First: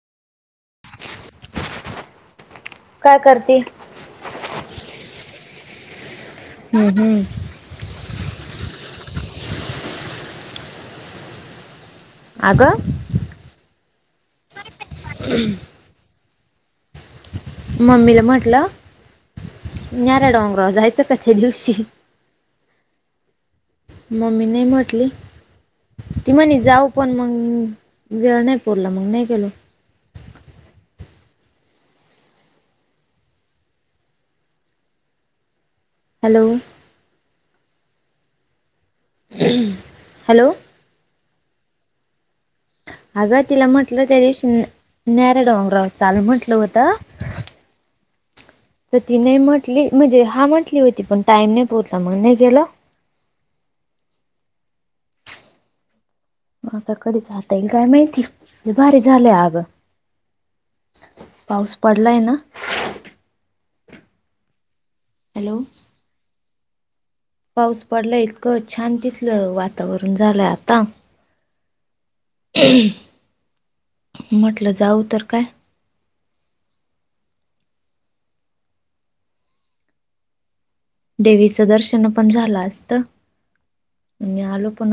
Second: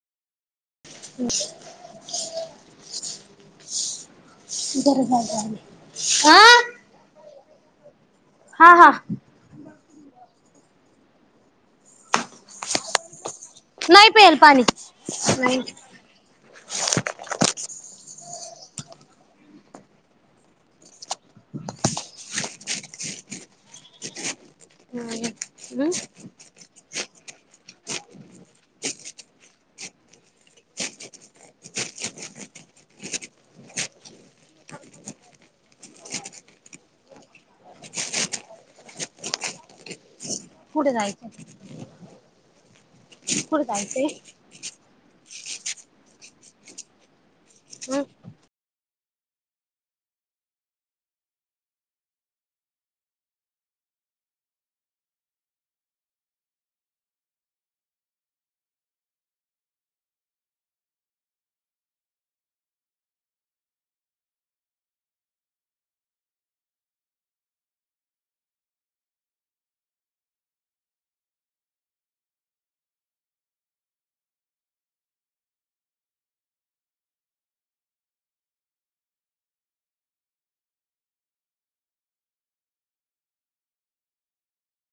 काय करते? अ् गर्भ [inaudible] हम् हम्म [inaudible] हा हा आग नाही पेल पाणी नाही. मम्मीला म्हटलं नऱ डोंगराव जायचं का त्या दिवशी मम्मी नाही म्हटली, ती म्हणे जाऊ पण मग वेळ नाही पुरला मग नाही गेलो. हॅलो हॅलो, कुठे जायच? अगं तिला म्हटलं त्या दिवशी नर डोंगरा हो चाल म्हटलं होतं. हं. तर ती नाही म्हंटली म्हणजे हा म्हटली होती पण टाइम नाही पुरला मग नाही गेलं. मग आता कधी जाता येईल काय माहितीे भारी झालंय अग पाऊस पडलाय ना, हॅलो पाऊस पडला इतकं छान तिथलं वातावरण झालंय आता म्हटलं जाऊ तर काय देवीचं दर्शन पण झालं असत आलो पण